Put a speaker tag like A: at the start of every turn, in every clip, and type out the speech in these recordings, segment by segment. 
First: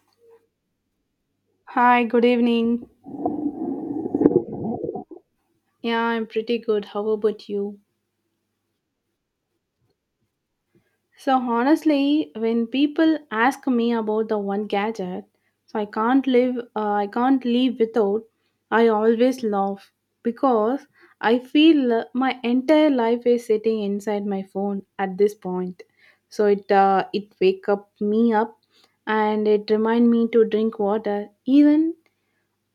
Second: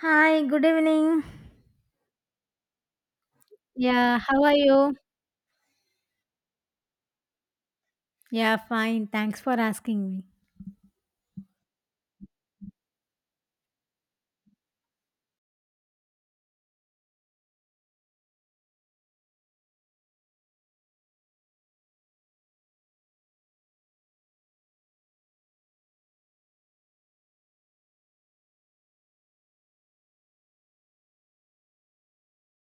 A: Hi, good evening.
B: Hi, good evening.
A: Yeah, how are you?
B: Yeah, I'm pretty good. How about you?
A: Yeah, fine. Thanks for asking me.
B: So, honestly, when people ask me about the one gadget, so I can't live without, I always laugh because I feel my entire life is sitting inside my phone at this point. So it it wake up me up, and it remind me to drink water. Even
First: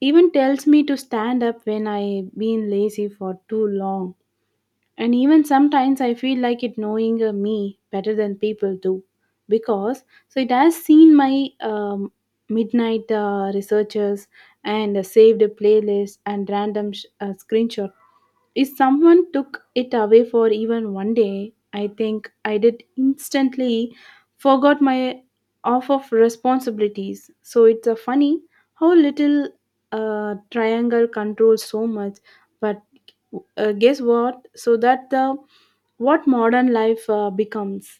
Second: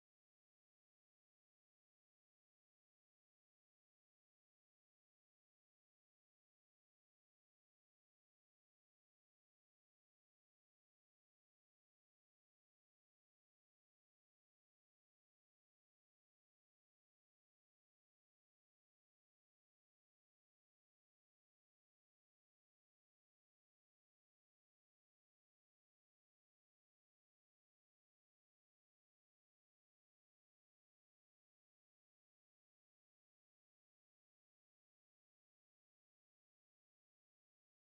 B: even tells me to stand up when I been lazy for too long. And even sometimes I feel like it knowing me better than people do. Because so it has seen my midnight researchers and saved playlist and random screenshot if someone took it away for even one day, I think I did instantly forgot my off of responsibilities. So it's a funny how little triangle controls so much. But guess what? So that the what modern life becomes.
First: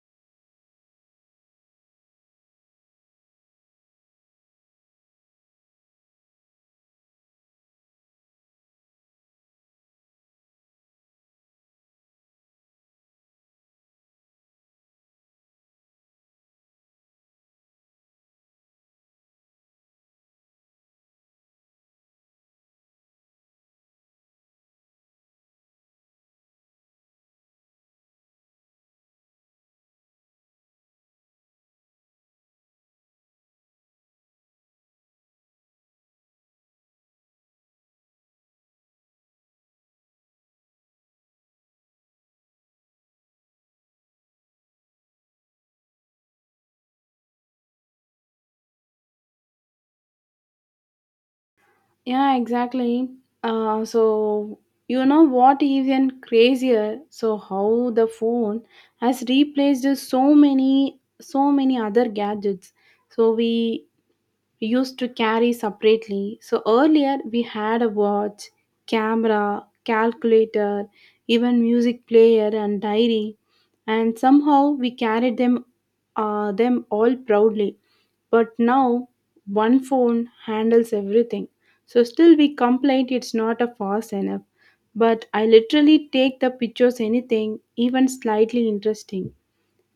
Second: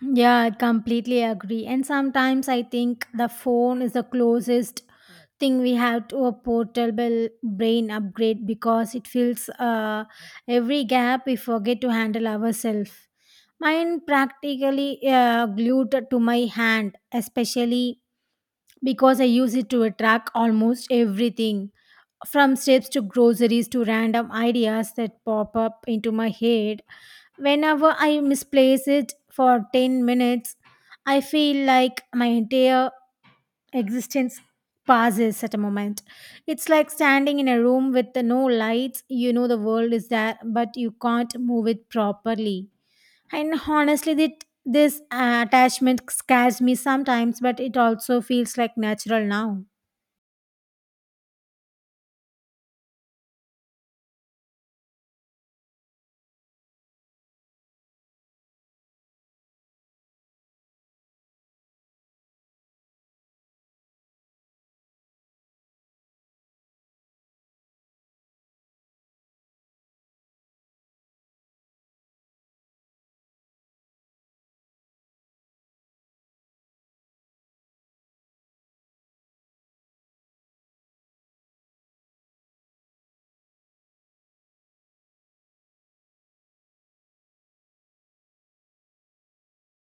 A: Yeah, I completely agree. And sometimes I think the phone is the closest thing we have to a portable brain upgrade because it fills every gap we forget to handle ourselves. Mine practically glued to my hand, especially because I use it to track almost everything from steps to groceries to random ideas that pop up into my head. Whenever I misplace it for 10 minutes, I feel like my entire existence passes at a moment. It's like standing in a room with no lights. You know the world is there, but you can't move it properly. And honestly, that this attachment scares me sometimes, but it also feels like natural now.
B: Yeah, exactly. So you know what even crazier? So how the phone has replaced so many other gadgets. So we used to carry separately. So earlier we had a watch, camera, calculator, even music player and diary and somehow we carried them all proudly, but now one phone handles everything, so still we complain it's not a fast enough, but I literally take the pictures anything even slightly interesting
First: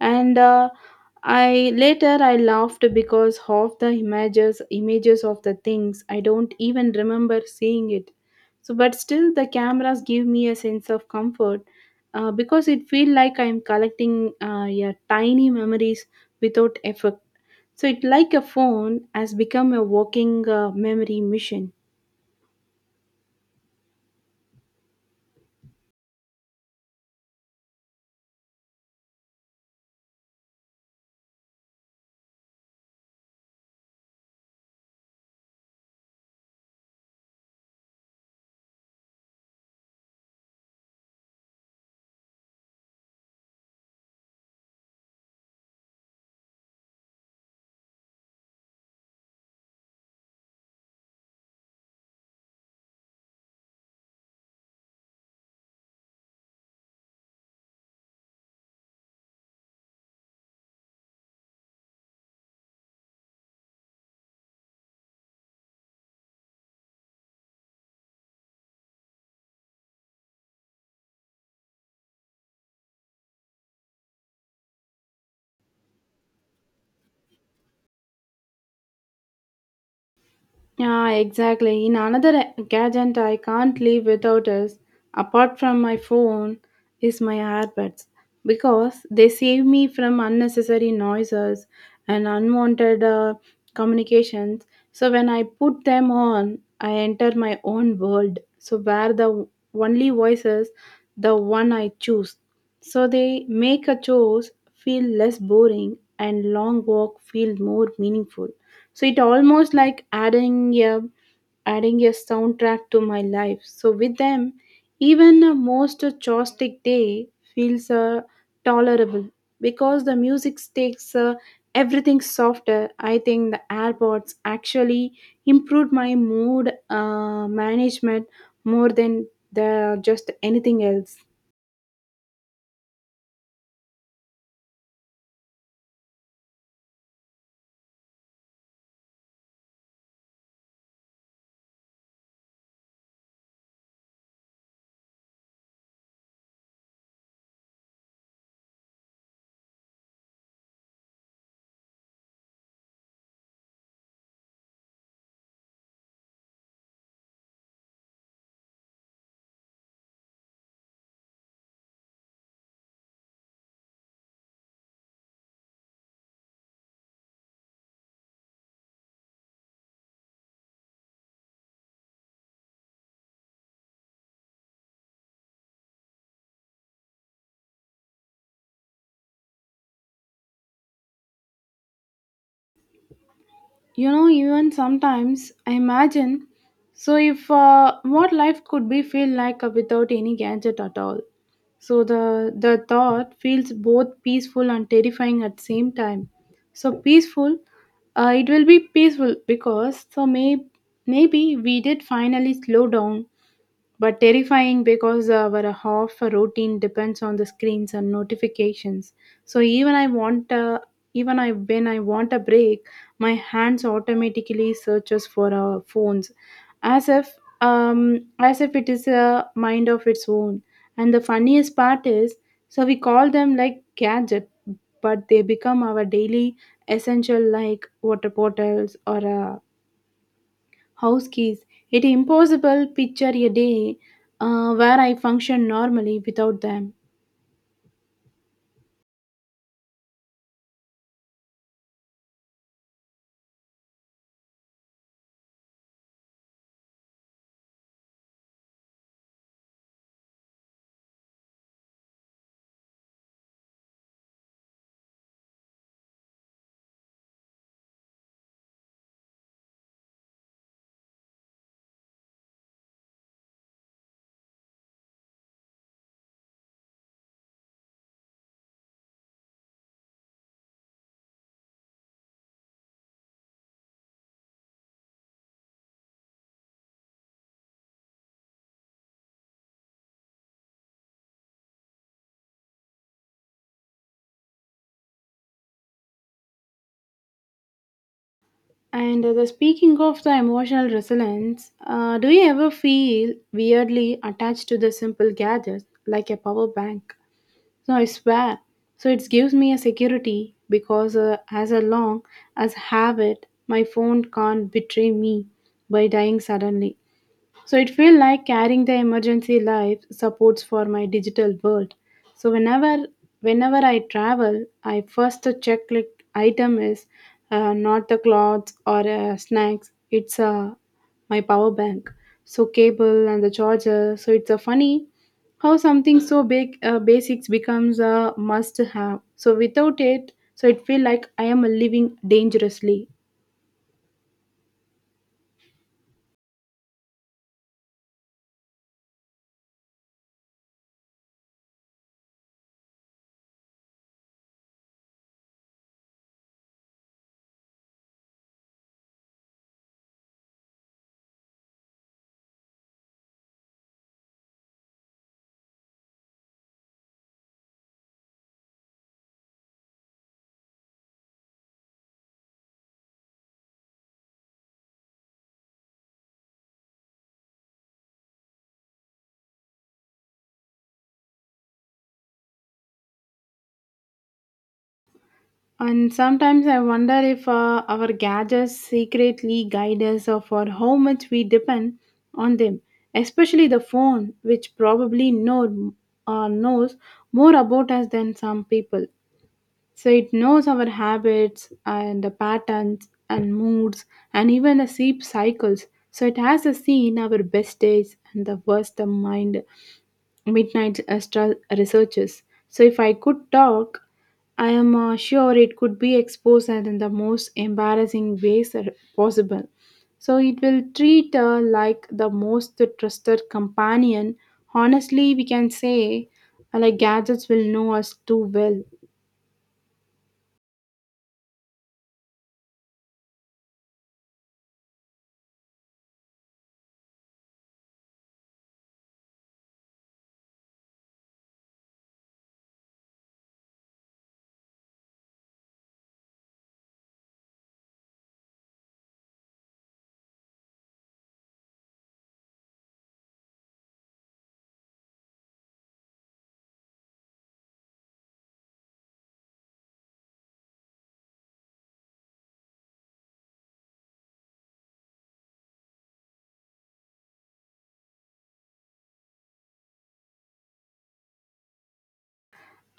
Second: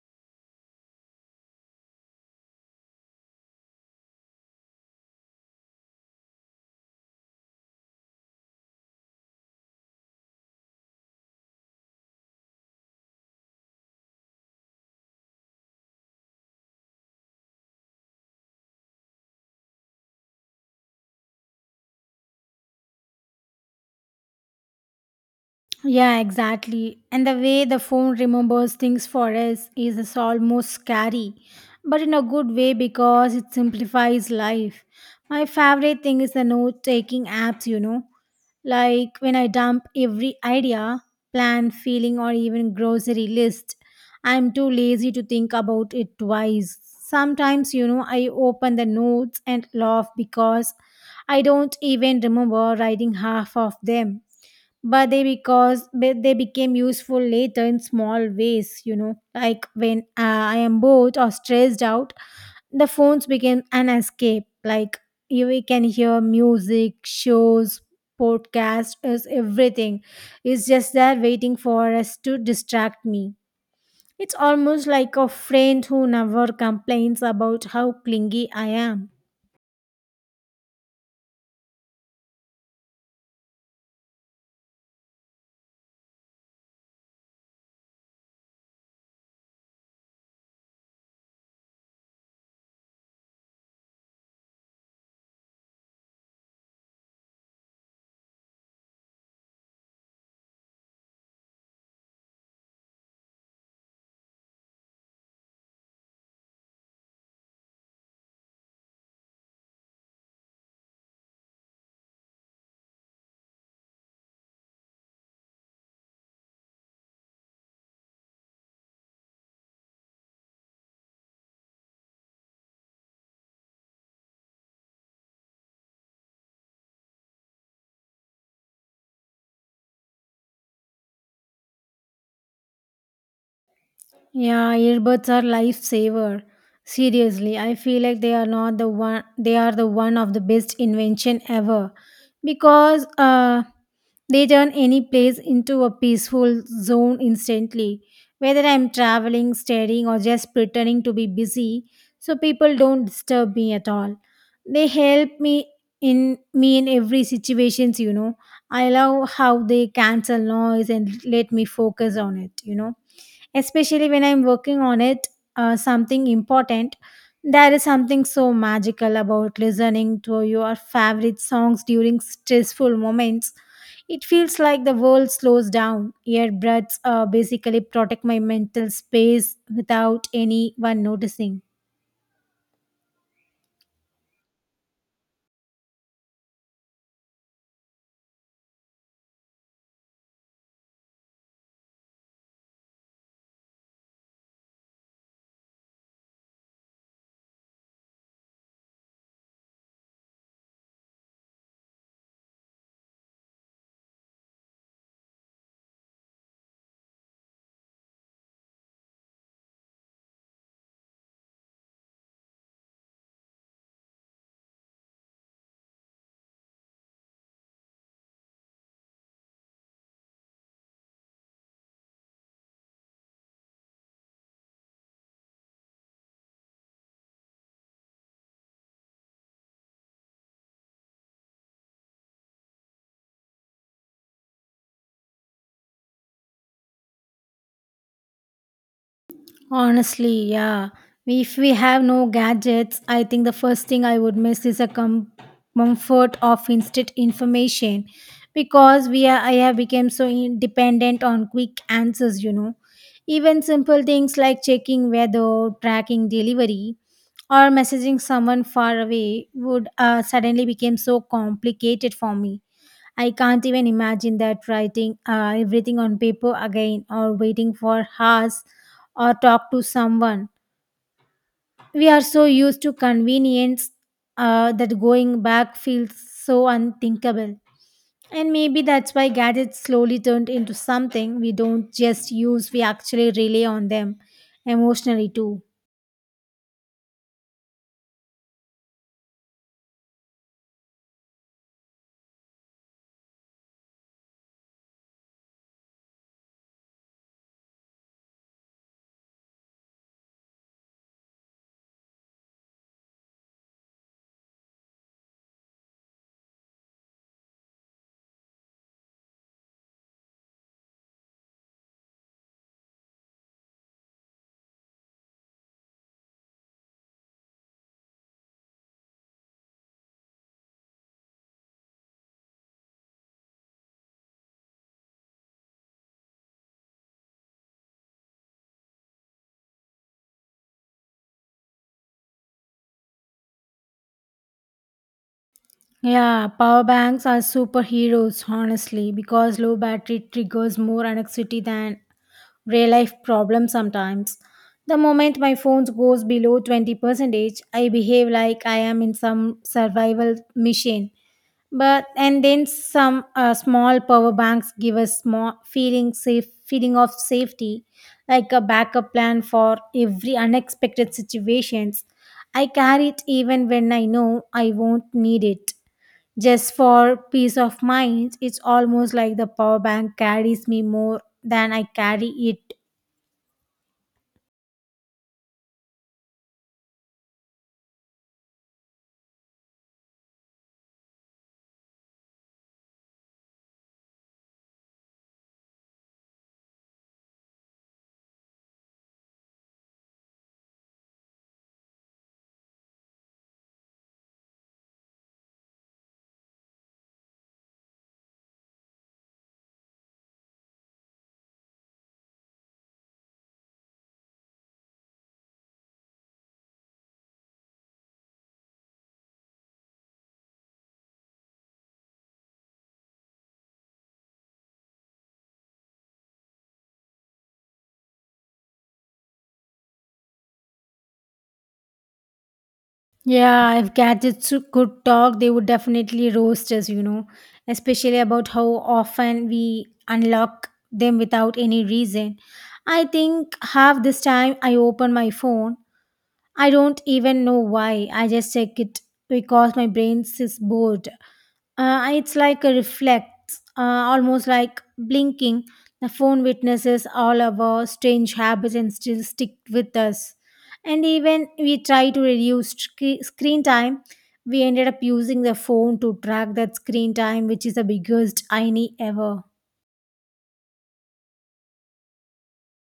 B: and I later I laughed because half the images of the things I don't even remember seeing it. So but still the cameras give me a sense of comfort because it feel like I'm collecting yeah, tiny memories without effort. So it like a phone has become a walking memory machine.
A: Yeah, exactly. And the way the phone remembers things for us is almost scary, but in a good way because it simplifies life. My favorite thing is the note taking apps, you know, like when I dump every idea, plan, feeling, or even grocery list, I'm too lazy to think about it twice. Sometimes, you know, I open the notes and laugh because I don't even remember writing half of them, but they became useful later in small ways. You know, like when I am bored or stressed out, the phones became an escape. Like, you, we can hear music shows, podcasts, is everything. It's just there waiting for us to distract me. It's almost like a friend who never complains about how clingy I am.
B: Yeah, exactly. In another gadget I can't live without is, apart from my phone, is my earbuds because they save me from unnecessary noises and unwanted communications. So when I put them on, I enter my own world. So where the only voice is the one I choose. So they make a chores feel less boring and long walk feel more meaningful. So it almost like adding a soundtrack to my life. So with them, even a most chaotic day feels tolerable because the music takes everything softer. I think the AirPods actually improved my mood management more than the just anything else.
A: Yeah, earbuds are lifesaver. Seriously, I feel like they are not the one. They are the one of the best invention ever, because they turn any place into a peaceful zone instantly. Whether I'm traveling, studying, or just pretending to be busy, so people don't disturb me at all. They help me in every situations. You know, I love how they cancel noise and let me focus on it. You know, especially when I'm working on it, something important. There is something so magical about listening to your favorite songs during stressful moments. It feels like the world slows down. Earbuds basically protect my mental space without anyone noticing.
B: You know, even sometimes I imagine so if what life could be feel like without any gadget at all. So the thought feels both peaceful and terrifying at the same time. So peaceful, it will be peaceful because so maybe we did finally slow down, but terrifying because our half routine depends on the screens and notifications. So even I want even I when I want a break, my hands automatically searches for our phones as if um it is a mind of its own. And the funniest part is so we call them like gadget but they become our daily essential like water bottles or a house keys. It impossible picture a day where I function normally without them.
A: Honestly, yeah. If we have no gadgets, I think the first thing I would miss is a comfort of instant information, because we are, I have become so dependent on quick answers, you know. Even simple things like checking weather, tracking delivery, or messaging someone far away would suddenly become so complicated for me. I can't even imagine that writing everything on paper again, or waiting for hours, or talk to someone. We are so used to convenience that going back feels so unthinkable. And maybe that's why gadgets slowly turned into something we don't just use, we actually rely on them emotionally too.
B: And the speaking of the emotional resilience, do you ever feel weirdly attached to the simple gadgets like a power bank? No, I swear. So it gives me a security because as long as have it, my phone can't betray me by dying suddenly. So it feel like carrying the emergency life supports for my digital world. So whenever I travel, I first check like item is not the clothes or snacks. It's my power bank. So cable and the charger. So it's a funny how something so big basics becomes a must have. So without it, so it feel like I am living dangerously.
A: Yeah, power banks are superheroes, honestly, because low battery triggers more anxiety than real life problem sometimes. The moment my phone goes below 20%, I behave like I am in some survival machine. But and then some small power banks give us small feeling safe feeling of safety, like a backup plan for every unexpected situations. I carry it even when I know I won't need it. Just for peace of mind, it's almost like the power bank carries me more than I carry it.
B: And sometimes I wonder if our gadgets secretly guide us or for how much we depend on them, especially the phone, which probably knows more about us than some people. So it knows our habits and the patterns and moods and even the sleep cycles. So it has a seen our best days and the worst of mind midnight astra researchers. So if I could talk, I am sure it could be exposed in the most embarrassing ways are possible. So it will treat her like the most trusted companion. Honestly, we can say like gadgets will know us too well.
A: Yeah, if gadgets could talk, they would definitely roast us, you know, especially about how often we unlock them without any reason. I think half this time I open my phone, I don't even know why. I just check it because my brain is bored. It's like a reflex, uh, almost like blinking. The phone witnesses all of our strange habits and still stick with us. And even we try to reduce screen time, we ended up using the phone to track that screen time, which is the biggest irony ever.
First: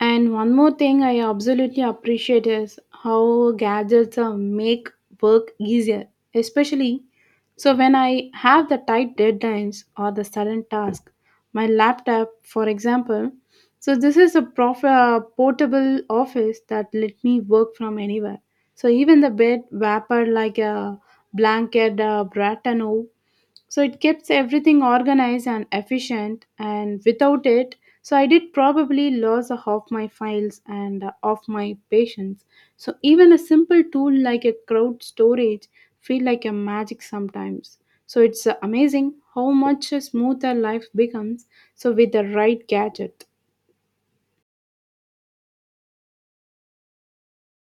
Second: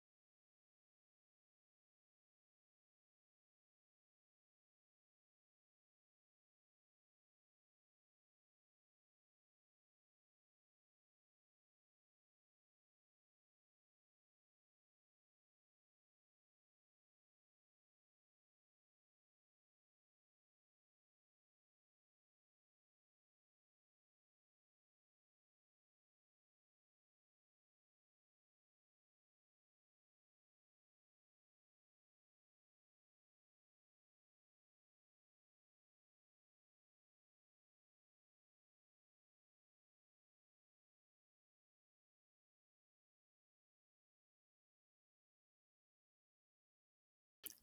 B: And one more thing I absolutely appreciate is how gadgets make work easier, especially so when I have the tight deadlines or the sudden task. My laptop, for example, so this is a portable office that let me work from anywhere. So even the bed wrapper like a blanket, bratano, so it keeps everything organized and efficient, and without it, so I did probably lose a half my files and of my patience. So even a simple tool like a crowd storage feel like a magic sometimes. So it's amazing how much smoother life becomes so with the right gadget.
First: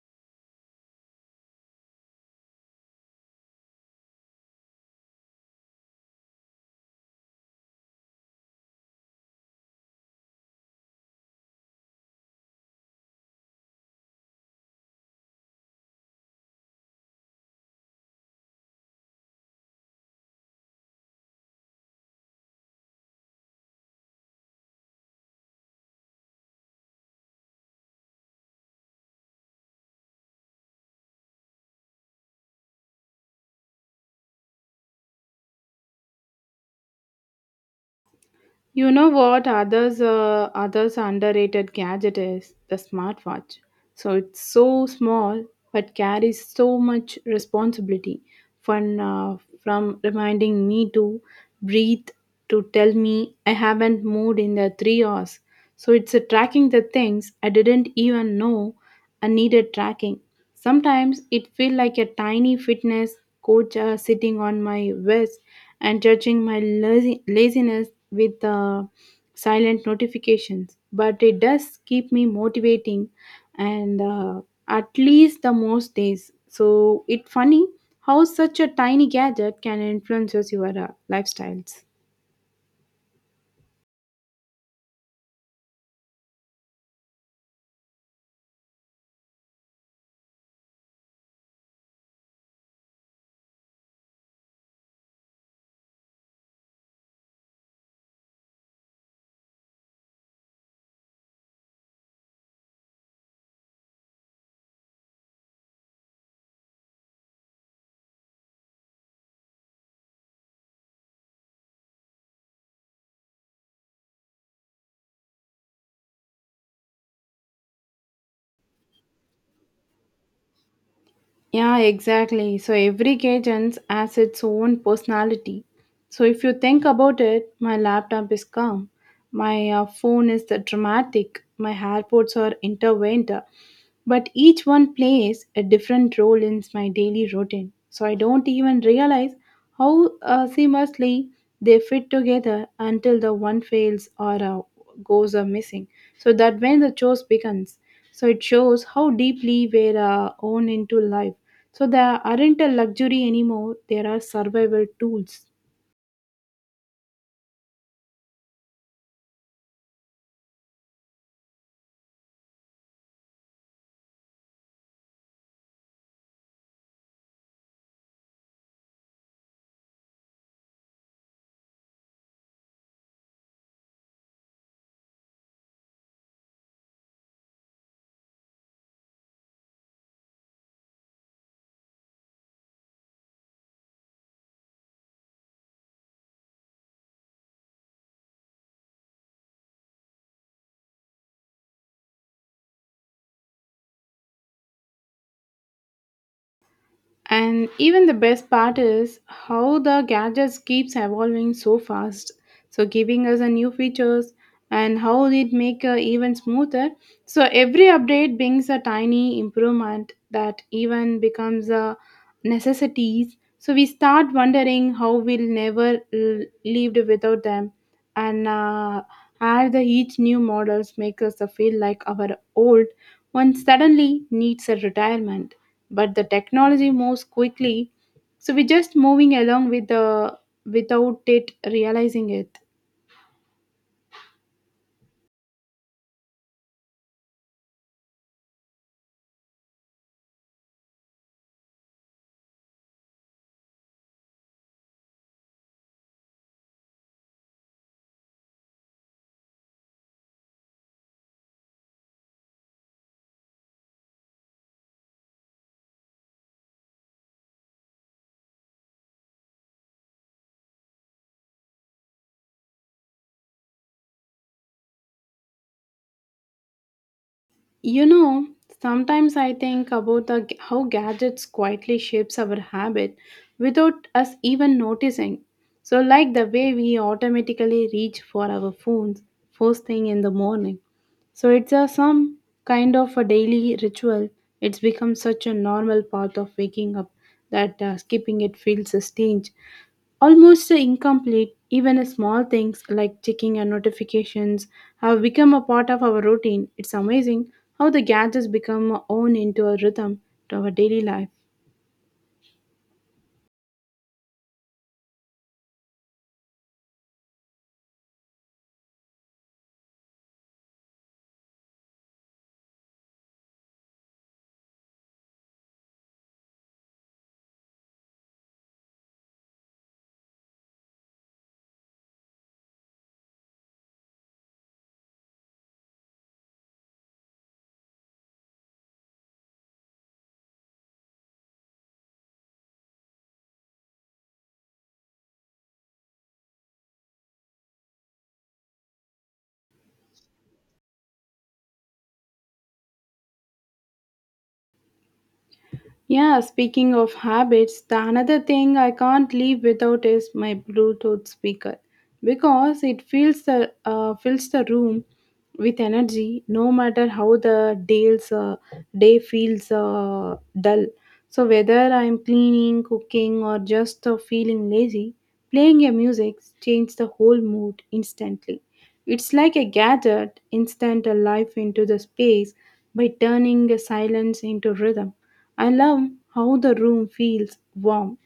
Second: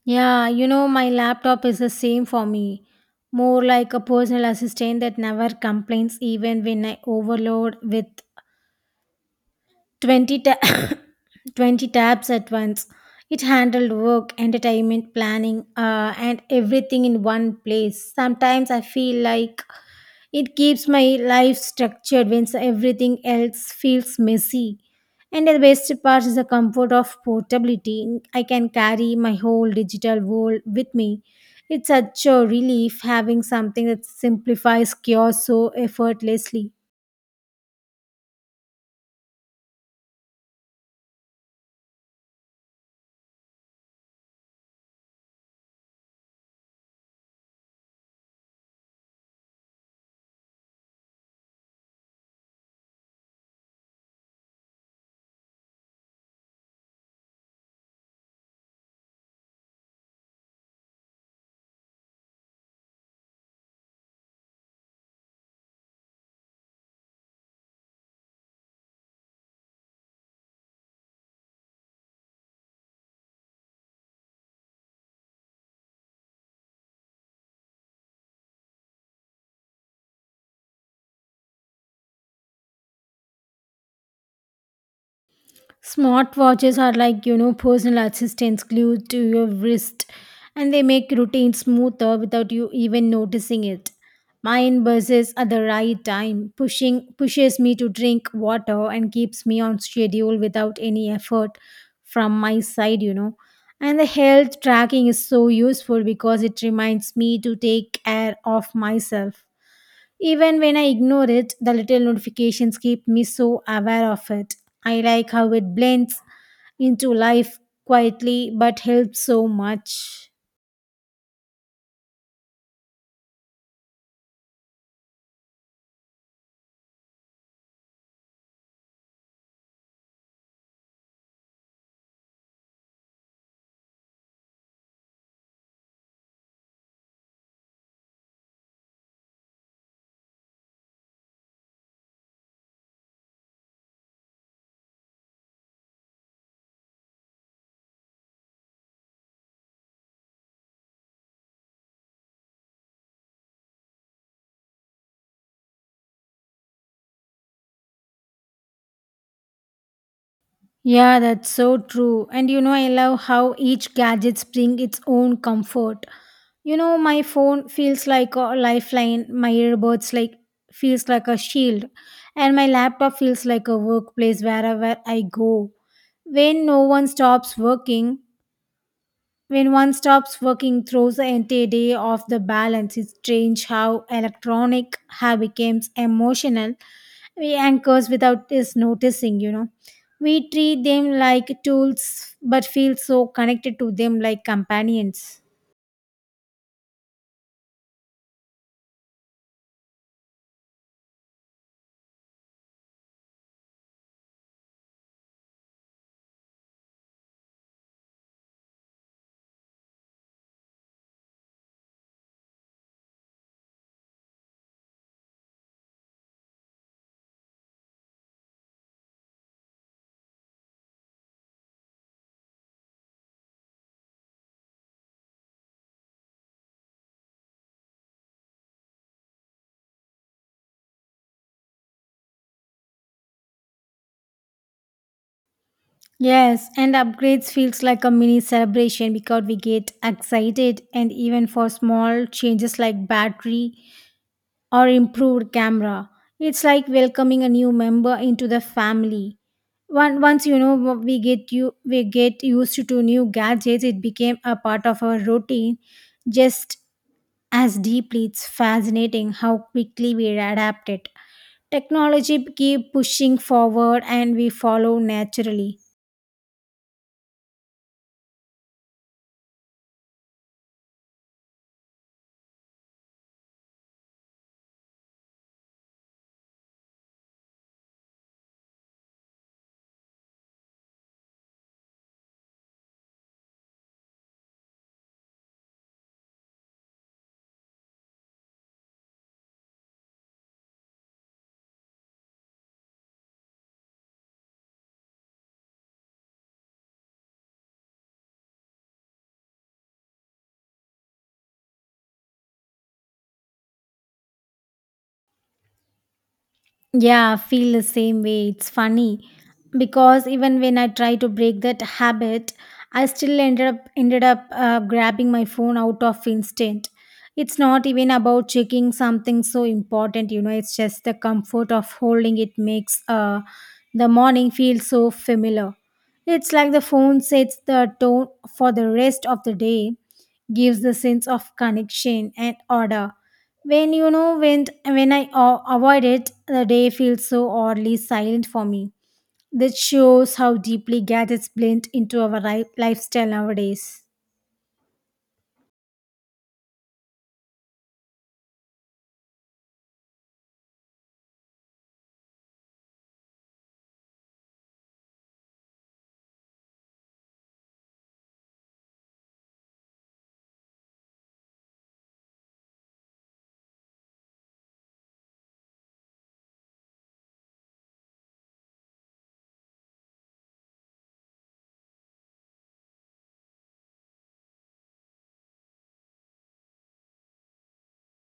A: Yeah, you know, my laptop is the same for me. More like a personal assistant that never complains even when I overload with 20, 20 tabs at once. It handled work, entertainment, planning, and everything in one place. Sometimes I feel like it keeps my life structured when everything else feels messy. And the best part is the comfort of portability. I can carry my whole digital world with me. It's such a relief having something that simplifies chaos so effortlessly.
B: You know what others underrated gadget is the smartwatch. So it's so small but carries so much responsibility, from uh, from reminding me to breathe to tell me I haven't moved in the 3 hours. So it's tracking the things I didn't even know and needed tracking. Sometimes it felt like a tiny fitness coach sitting on my wrist and judging my laziness with silent notifications. But it does keep me motivating and at least the most days. So it's funny how such a tiny gadget can influence your lifestyles.
A: Smartwatches are like, you know, personal assistants glued to your wrist, and they make routine smoother without you even noticing it. Mine buzzes at the right time, pushing pushes me to drink water and keeps me on schedule without any effort from my side, you know. And the health tracking is so useful because it reminds me to take care of myself. Even when I ignore it, the little notifications keep me so aware of it. I like how it blends into life quietly but helps so much.
B: Yeah, exactly. So every cadence has its own personality. So if you think about it, my laptop is calm, my phone is the dramatic, my AirPods are intervened. But each one plays a different role in my daily routine. So I don't even realize how seamlessly they fit together until the one fails or goes are missing. So that when the chores begins, so it shows how deeply we're own into life. So there aren't a luxury anymore, there are survival tools.
A: Yeah, that's so true. And you know, I love how each gadget brings its own comfort. You know, my phone feels like a lifeline, my earbuds feels like a shield, and my laptop feels like a workplace wherever I go. When no one stops working, When one stops working, throws the entire day off the balance. It's strange how electronic have becomes emotional. We anchors without us noticing, you know. We treat them like tools, but feel so connected to them like companions.
B: And even the best part is how the gadgets keeps evolving so fast, so giving us a new features and how it make even smoother. So every update brings a tiny improvement that even becomes a necessities. So we start wondering how we'll never lived without them, and as the each new models make us feel like our old one suddenly needs a retirement, but the technology moves quickly, so we're just moving along with the without it realizing it.
A: Yes, and upgrades feels like a mini celebration because we get excited and even for small changes like battery or improved camera. It's like welcoming a new member into the family. Once you know what we get, you, we get used to new gadgets, it became a part of our routine. Just as deeply, it's fascinating how quickly we adapt it. Technology keep pushing forward, and we follow naturally.
B: You know, sometimes I think about how gadgets quietly shapes our habit without us even noticing. So like the way we automatically reach for our phones first thing in the morning. So it's a some kind of a daily ritual. It's become such a normal part of waking up that skipping it feels a strange. Almost incomplete, even small things like checking our notifications have become a part of our routine. It's amazing how the gadgets become own into a rhythm to our daily life.
A: Yeah, feel the same way. It's funny because even when I try to break that habit, I still ended up grabbing my phone out of instinct. It's not even about checking something so important, you know. It's just the comfort of holding it makes the morning feel so familiar. It's like the phone sets the tone for the rest of the day, gives the sense of connection and order. When you know, when I avoid it, the day feels so oddly silent for me. This shows how deeply gadgets blend into our lifestyle nowadays.
B: Yeah, speaking of habits, the another thing I can't live without is my Bluetooth speaker because it fills the room with energy no matter how the day feels dull. So whether I'm cleaning, cooking, or just feeling lazy, playing a music changes the whole mood instantly. It's like a gadget instant a life into the space by turning a silence into rhythm. I love how the room feels warm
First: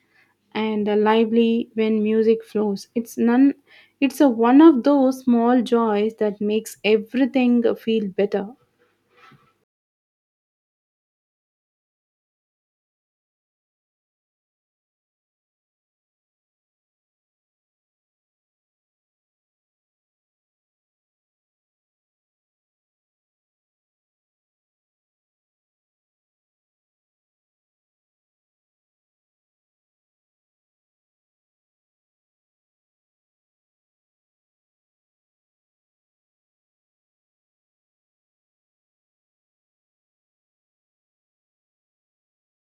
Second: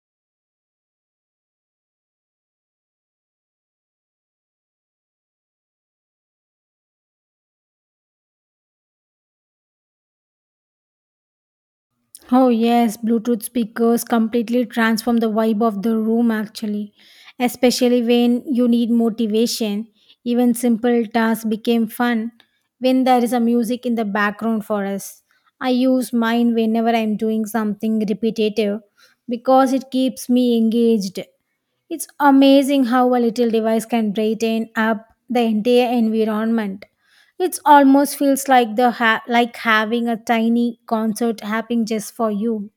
B: and lively when music flows. It's none, it's a one of those small joys that makes everything feel better.
A: Oh, yes, Bluetooth speakers completely transform the vibe of the room actually, especially when you need motivation. Even simple tasks became fun when there is a music in the background for us. I use mine whenever I'm doing something repetitive because it keeps me engaged. It's amazing how a little device can brighten up the entire environment. It almost feels like like having a tiny concert happening just for you.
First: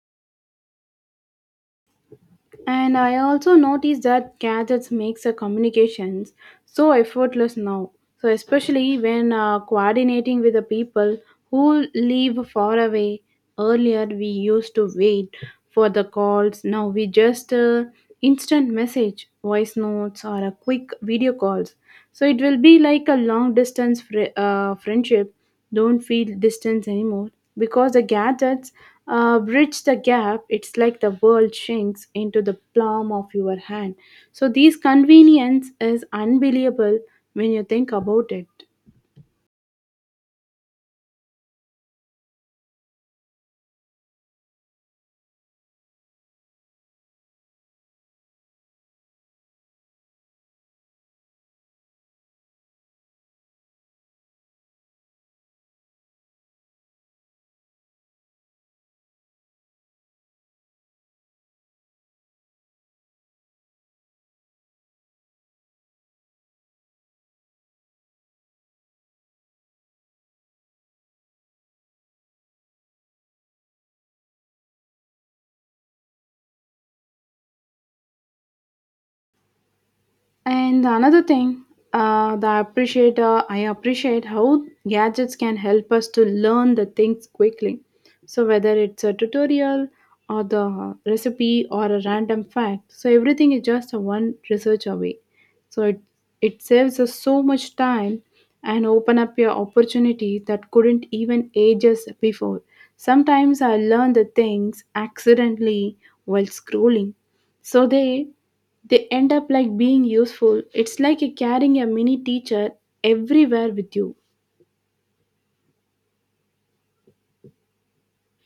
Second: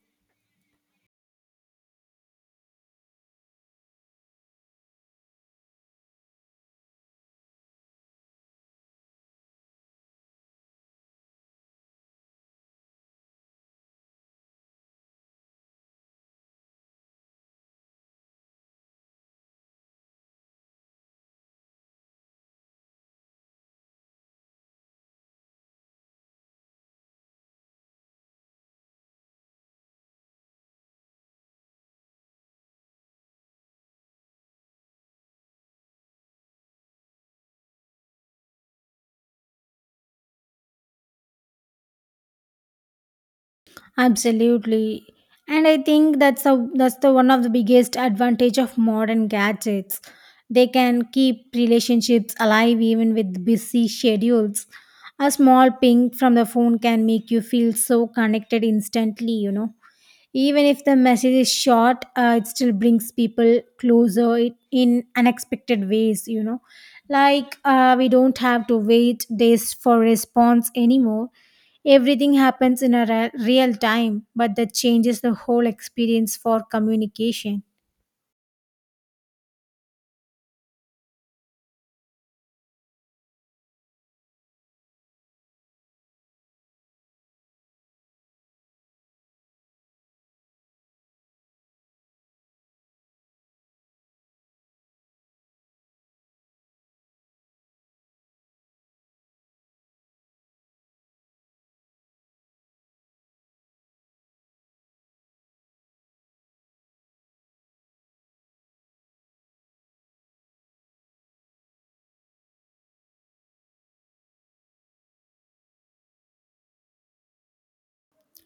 B: And I also noticed that gadgets makes the communications so effortless now. So especially when coordinating with the people who live far away. Earlier we used to wait for the calls. Now we just instant message, voice notes, or a quick video calls. So it will be like a long distance friendship don't feel distance anymore because the gadgets bridge the gap. It's like the world shrinks into the palm of your hand. So these convenience is unbelievable when you think about it.
A: Absolutely. And I think that's a, that's the one of the biggest advantage of modern gadgets. They can keep relationships alive even with busy schedules. A small ping from the phone can make you feel so connected instantly, you know. Even if the message is short, it still brings people closer in unexpected ways, you know. Like we don't have to wait days for response anymore. Everything happens in a real time, but that changes the whole experience for communication.
B: And another thing, the appreciate I appreciate how gadgets can help us to learn the things quickly. So whether it's a tutorial or the recipe or a random fact, so everything is just a one research away. So it saves us so much time and open up your opportunity that couldn't even ages before. Sometimes I learn the things accidentally while scrolling. So they end up like being useful. It's like you're carrying a mini teacher everywhere with you.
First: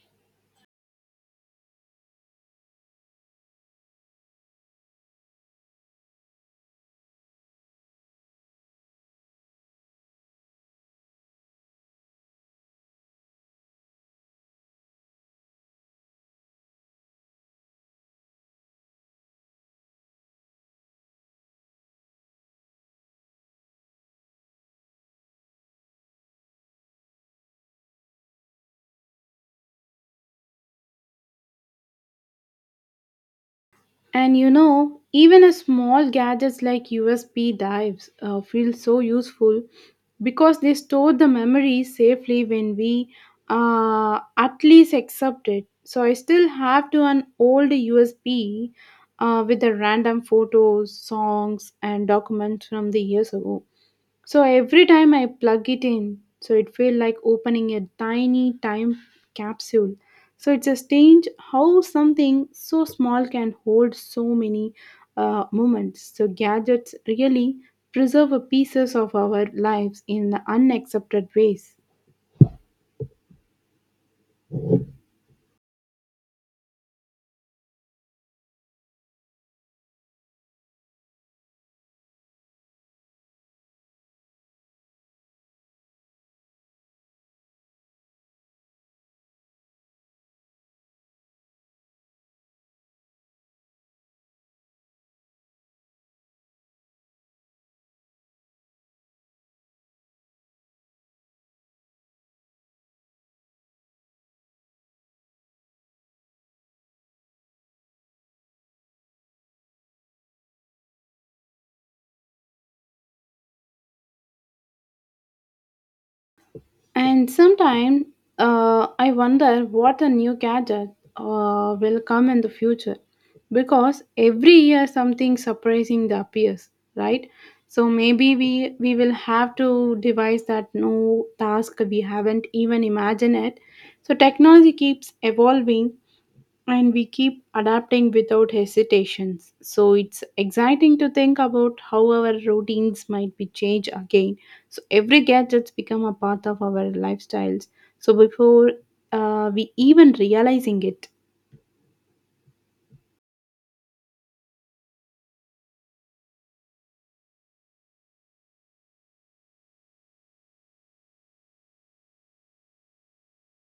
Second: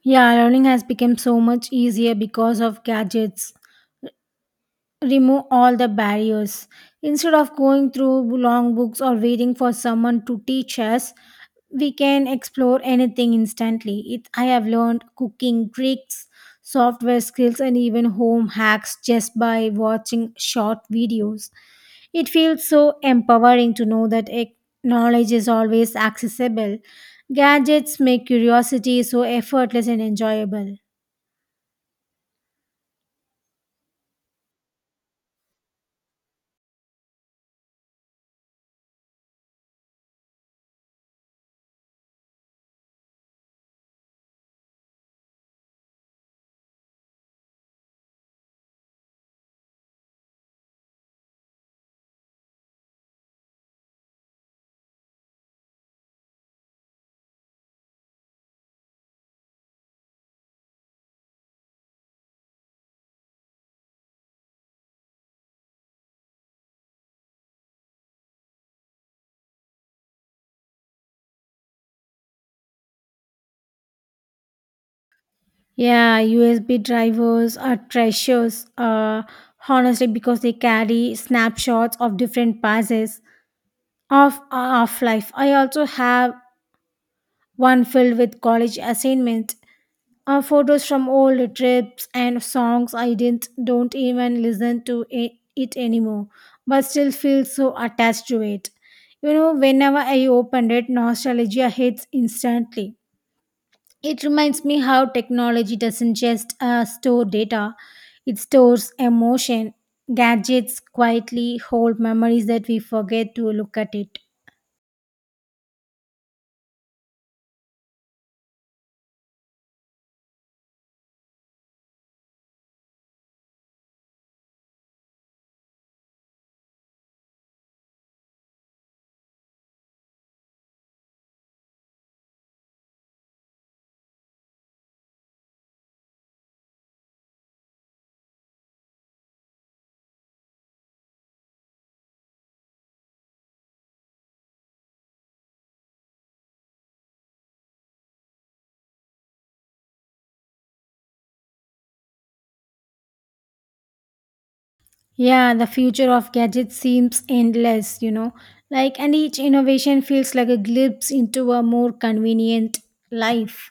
A: Yeah, learning has become so much easier because of gadgets. Remove all the barriers. Instead of going through long books or waiting for someone to teach us, we can explore anything instantly. It, I have learned cooking tricks, software skills, and even home hacks just by watching short videos. It feels so empowering to know that knowledge is always accessible. Gadgets make curiosity so effortless and enjoyable.
B: And you know even a small gadgets like USB drives feel so useful because they store the memory safely when we at least accept it. So I still have to an old USB with the random photos songs and documents from the years ago. So every time I plug it in, so it feel like opening a tiny time capsule. So it's a strange how something so small can hold so many moments. So gadgets really preserve a pieces of our lives in unaccepted ways.
A: Yeah, USB drivers are treasures, honestly, because they carry snapshots of different passes of life. I also have one filled with college assignments, photos from old trips, and songs I didn't don't even listen to it anymore, but still feel so attached to it. You know, whenever I open it, nostalgia hits instantly. It reminds me how technology doesn't just store data, it stores emotion. Gadgets quietly hold memories that we forget to look at it.
B: And sometimes I wonder what a new gadget will come in the future, because every year something surprising appears, right? So maybe we will have to devise that new task we haven't even imagined it. So technology keeps evolving and we keep adapting without hesitations. So it's exciting to think about how our routines might be changed again. So every gadget's become a part of our lifestyles. So before we even realizing it.
A: Yeah, the future of gadgets seems endless, you know. Like, and each innovation feels like a glimpse into a more convenient life.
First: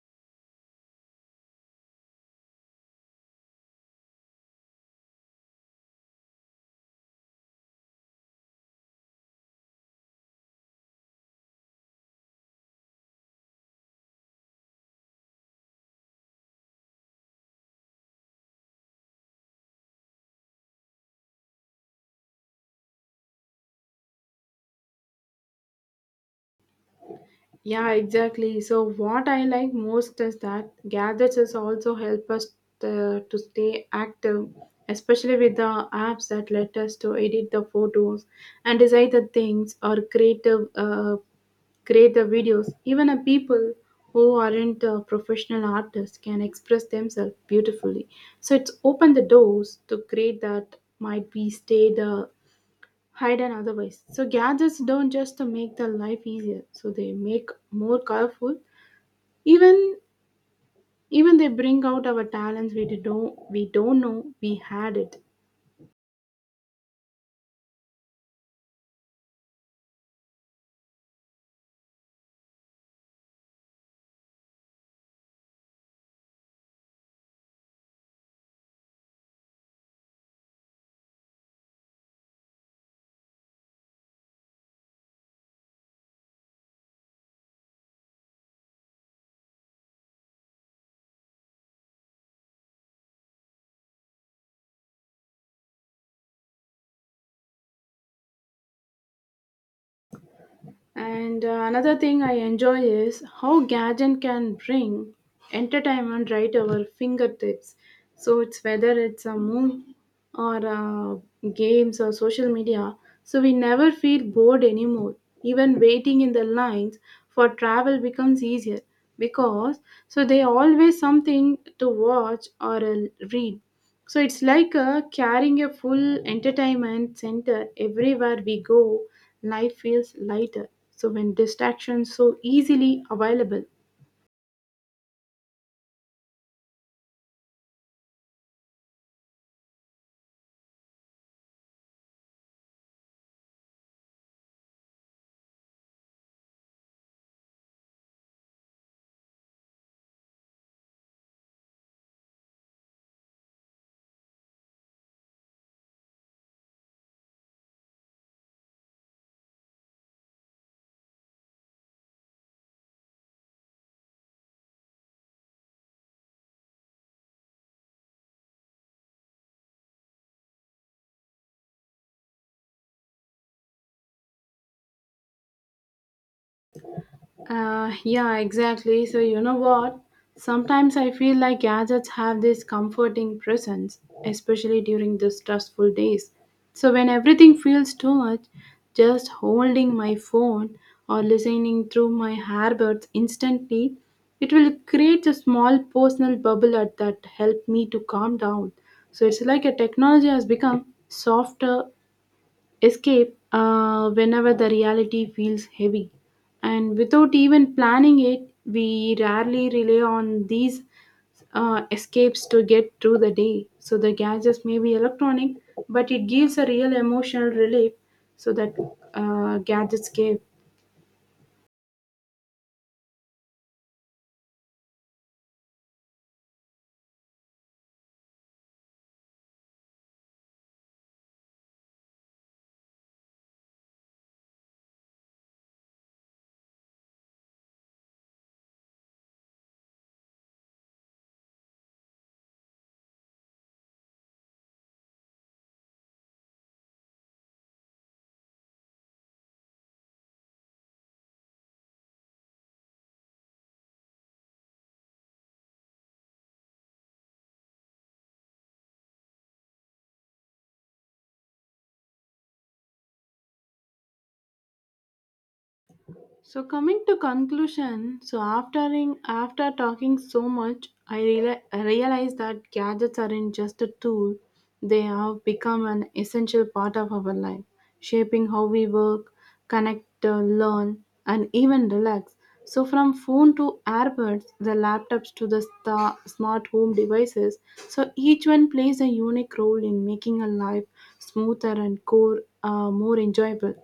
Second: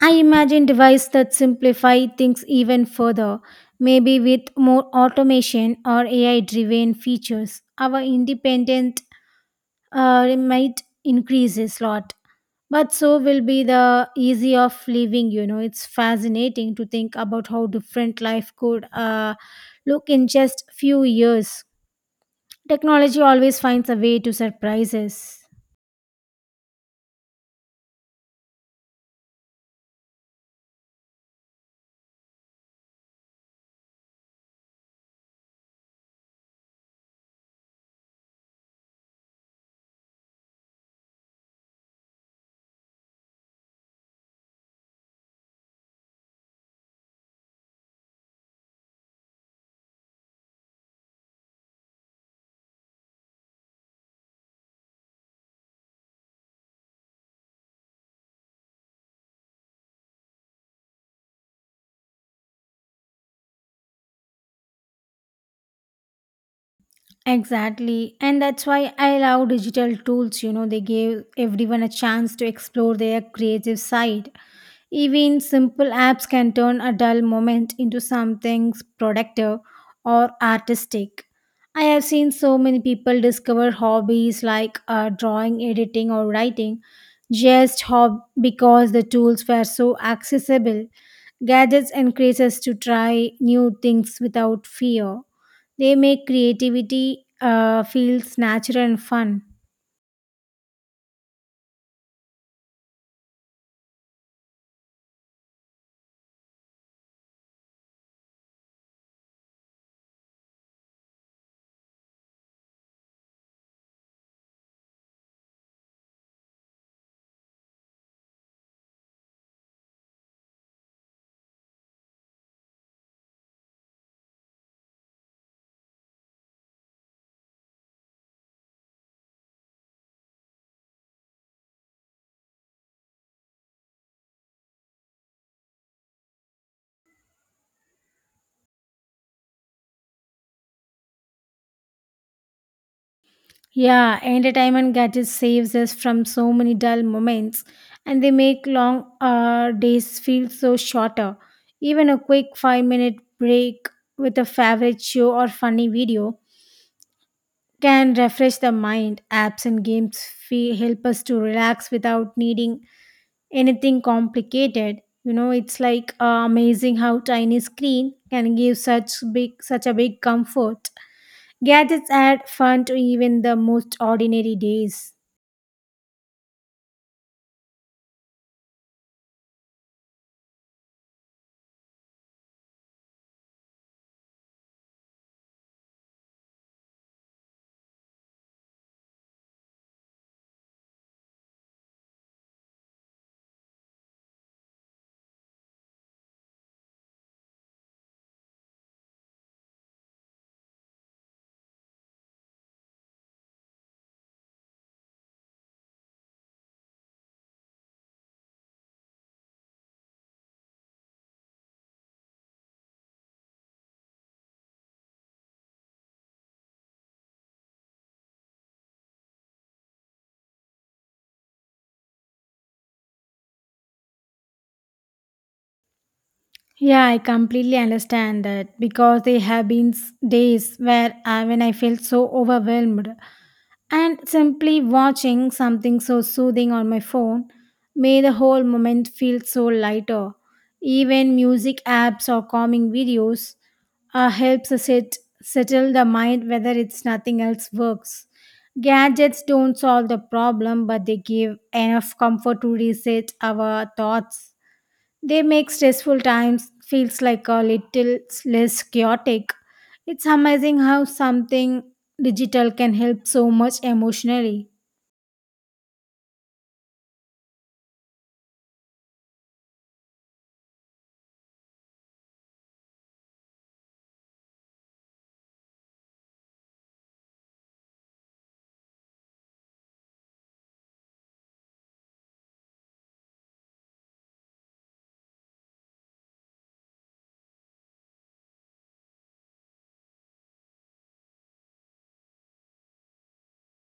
A: I imagine devices that simplify things even further, maybe with more automation or AI driven features. Our independent it might increase a lot, but so will be the easy of living. You know, it's fascinating to think about how different life could look in just few years. Technology always finds a way to surprise us.
B: Yeah, exactly. So what I like most is that gadgets is also help us to stay active, especially with the apps that let us to edit the photos and decide the things or creative create the videos. Even a people who aren't professional artists can express themselves beautifully. So it's opened the doors to create that might be stayed hidden otherwise. So gadgets don't just make the life easier. So they make more colorful. Even even they bring out our talents we don't know we had it.
A: Exactly. And that's why I love digital tools. You know, they give everyone a chance to explore their creative side. Even simple apps can turn a dull moment into something productive or artistic. I have seen so many people discover hobbies like drawing, editing, or writing just because the tools were so accessible. Gadgets encourage us to try new things without fear. They make creativity feels natural and fun.
B: And another thing I enjoy is how gadget can bring entertainment right our fingertips. So it's whether it's a movie or games or social media. So we never feel bored anymore. Even waiting in the lines for travel becomes easier because so they always something to watch or read. So it's like carrying a full entertainment center everywhere we go. Life feels lighter. So when distractions so easily available.
A: Yeah, entertainment gadgets saves us from so many dull moments, and they make long days feel so shorter. Even a quick 5-minute minute break with a favorite show or funny video can refresh the mind. Apps and games feel, help us to relax without needing anything complicated. You know, it's like amazing how tiny screen can give such big such a big comfort. Gadgets add fun to even the most ordinary days.
B: Yeah, exactly. So, you know what? Sometimes I feel like gadgets have this comforting presence, especially during the stressful days. So, when everything feels too much, just holding my phone or listening through my earbuds instantly, it will create a small personal bubble at that help me to calm down. So, it's like a technology has become softer escape whenever the reality feels heavy. And without even planning it, we rarely rely on these escapes to get through the day. So the gadgets may be electronic, but it gives a real emotional relief so that gadgets give.
A: Yeah, I completely understand that because there have been days where I, when I felt so overwhelmed, and simply watching something so soothing on my phone made the whole moment feel so lighter. Even music apps or calming videos helps us it settle the mind whether it's nothing else works. Gadgets don't solve the problem, but they give enough comfort to reset our thoughts. They make stressful times feels like a little less chaotic. It's amazing how something digital can help so much emotionally.
B: So coming to conclusion, so after in, after talking so much, I realized that gadgets aren't just a tool; they have become an essential part of our life, shaping how we work, connect, learn, and even relax. So from phone to earbuds, the laptops to the sta smart home devices, so each one plays a unique role in making a life smoother and core, more enjoyable.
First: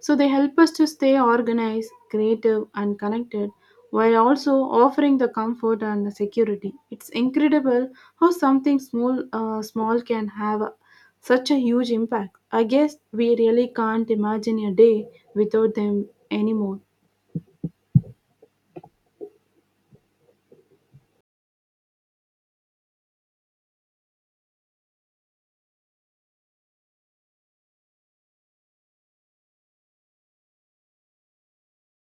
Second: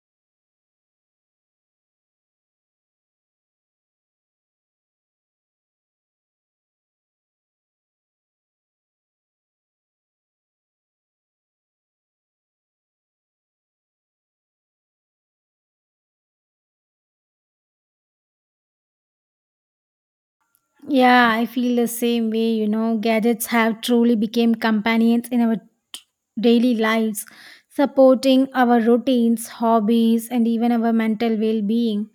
B: So they help us to stay organized, creative, and connected while also offering the comfort and the security. It's incredible how something small can have such a huge impact. I guess we really can't imagine a day without them anymore.
A: Yeah, I feel the same way. You know, gadgets have truly become companions in our daily lives, supporting our routines, hobbies, and even our mental well being.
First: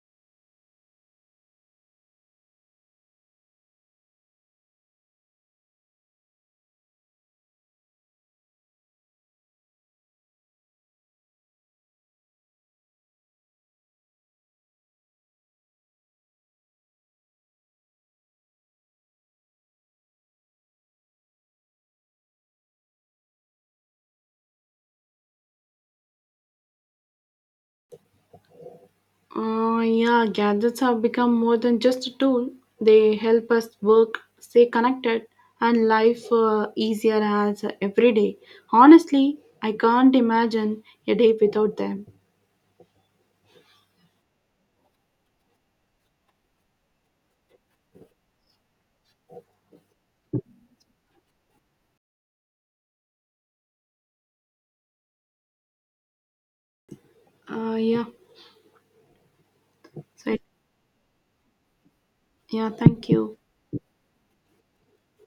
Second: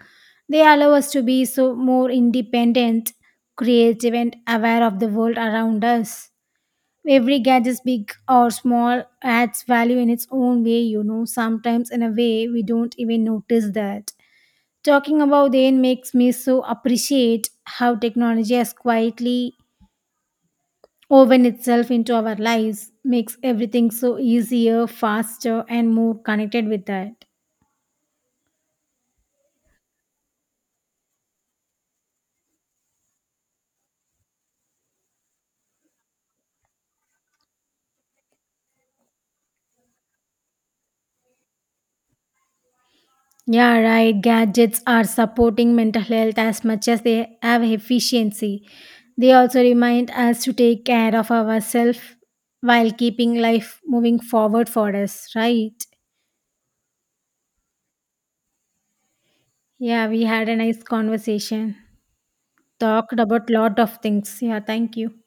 A: They allow us to be so more independent, creative, and aware of the world around us. Every gadget big or small adds value in its own way, you know, sometimes in a way we don't even notice that. Talking about them makes me so appreciate how technology has quietly woven itself into our lives, makes everything so easier, faster, and more connected with that.
B: Yeah, gadgets have become more than just a tool. They help us work, stay connected, and life easier as every day. Honestly, I can't imagine a day without them.
A: Yeah, right. Gadgets are supporting mental health as much as they have efficiency. They also remind us to take care of ourselves while keeping life moving forward for us, right?
B: Yeah,
A: Yeah, we
B: so
A: had a nice conversation.
B: yeah, thank
A: Talked
B: you.
A: about lot of things. Yeah, thank you.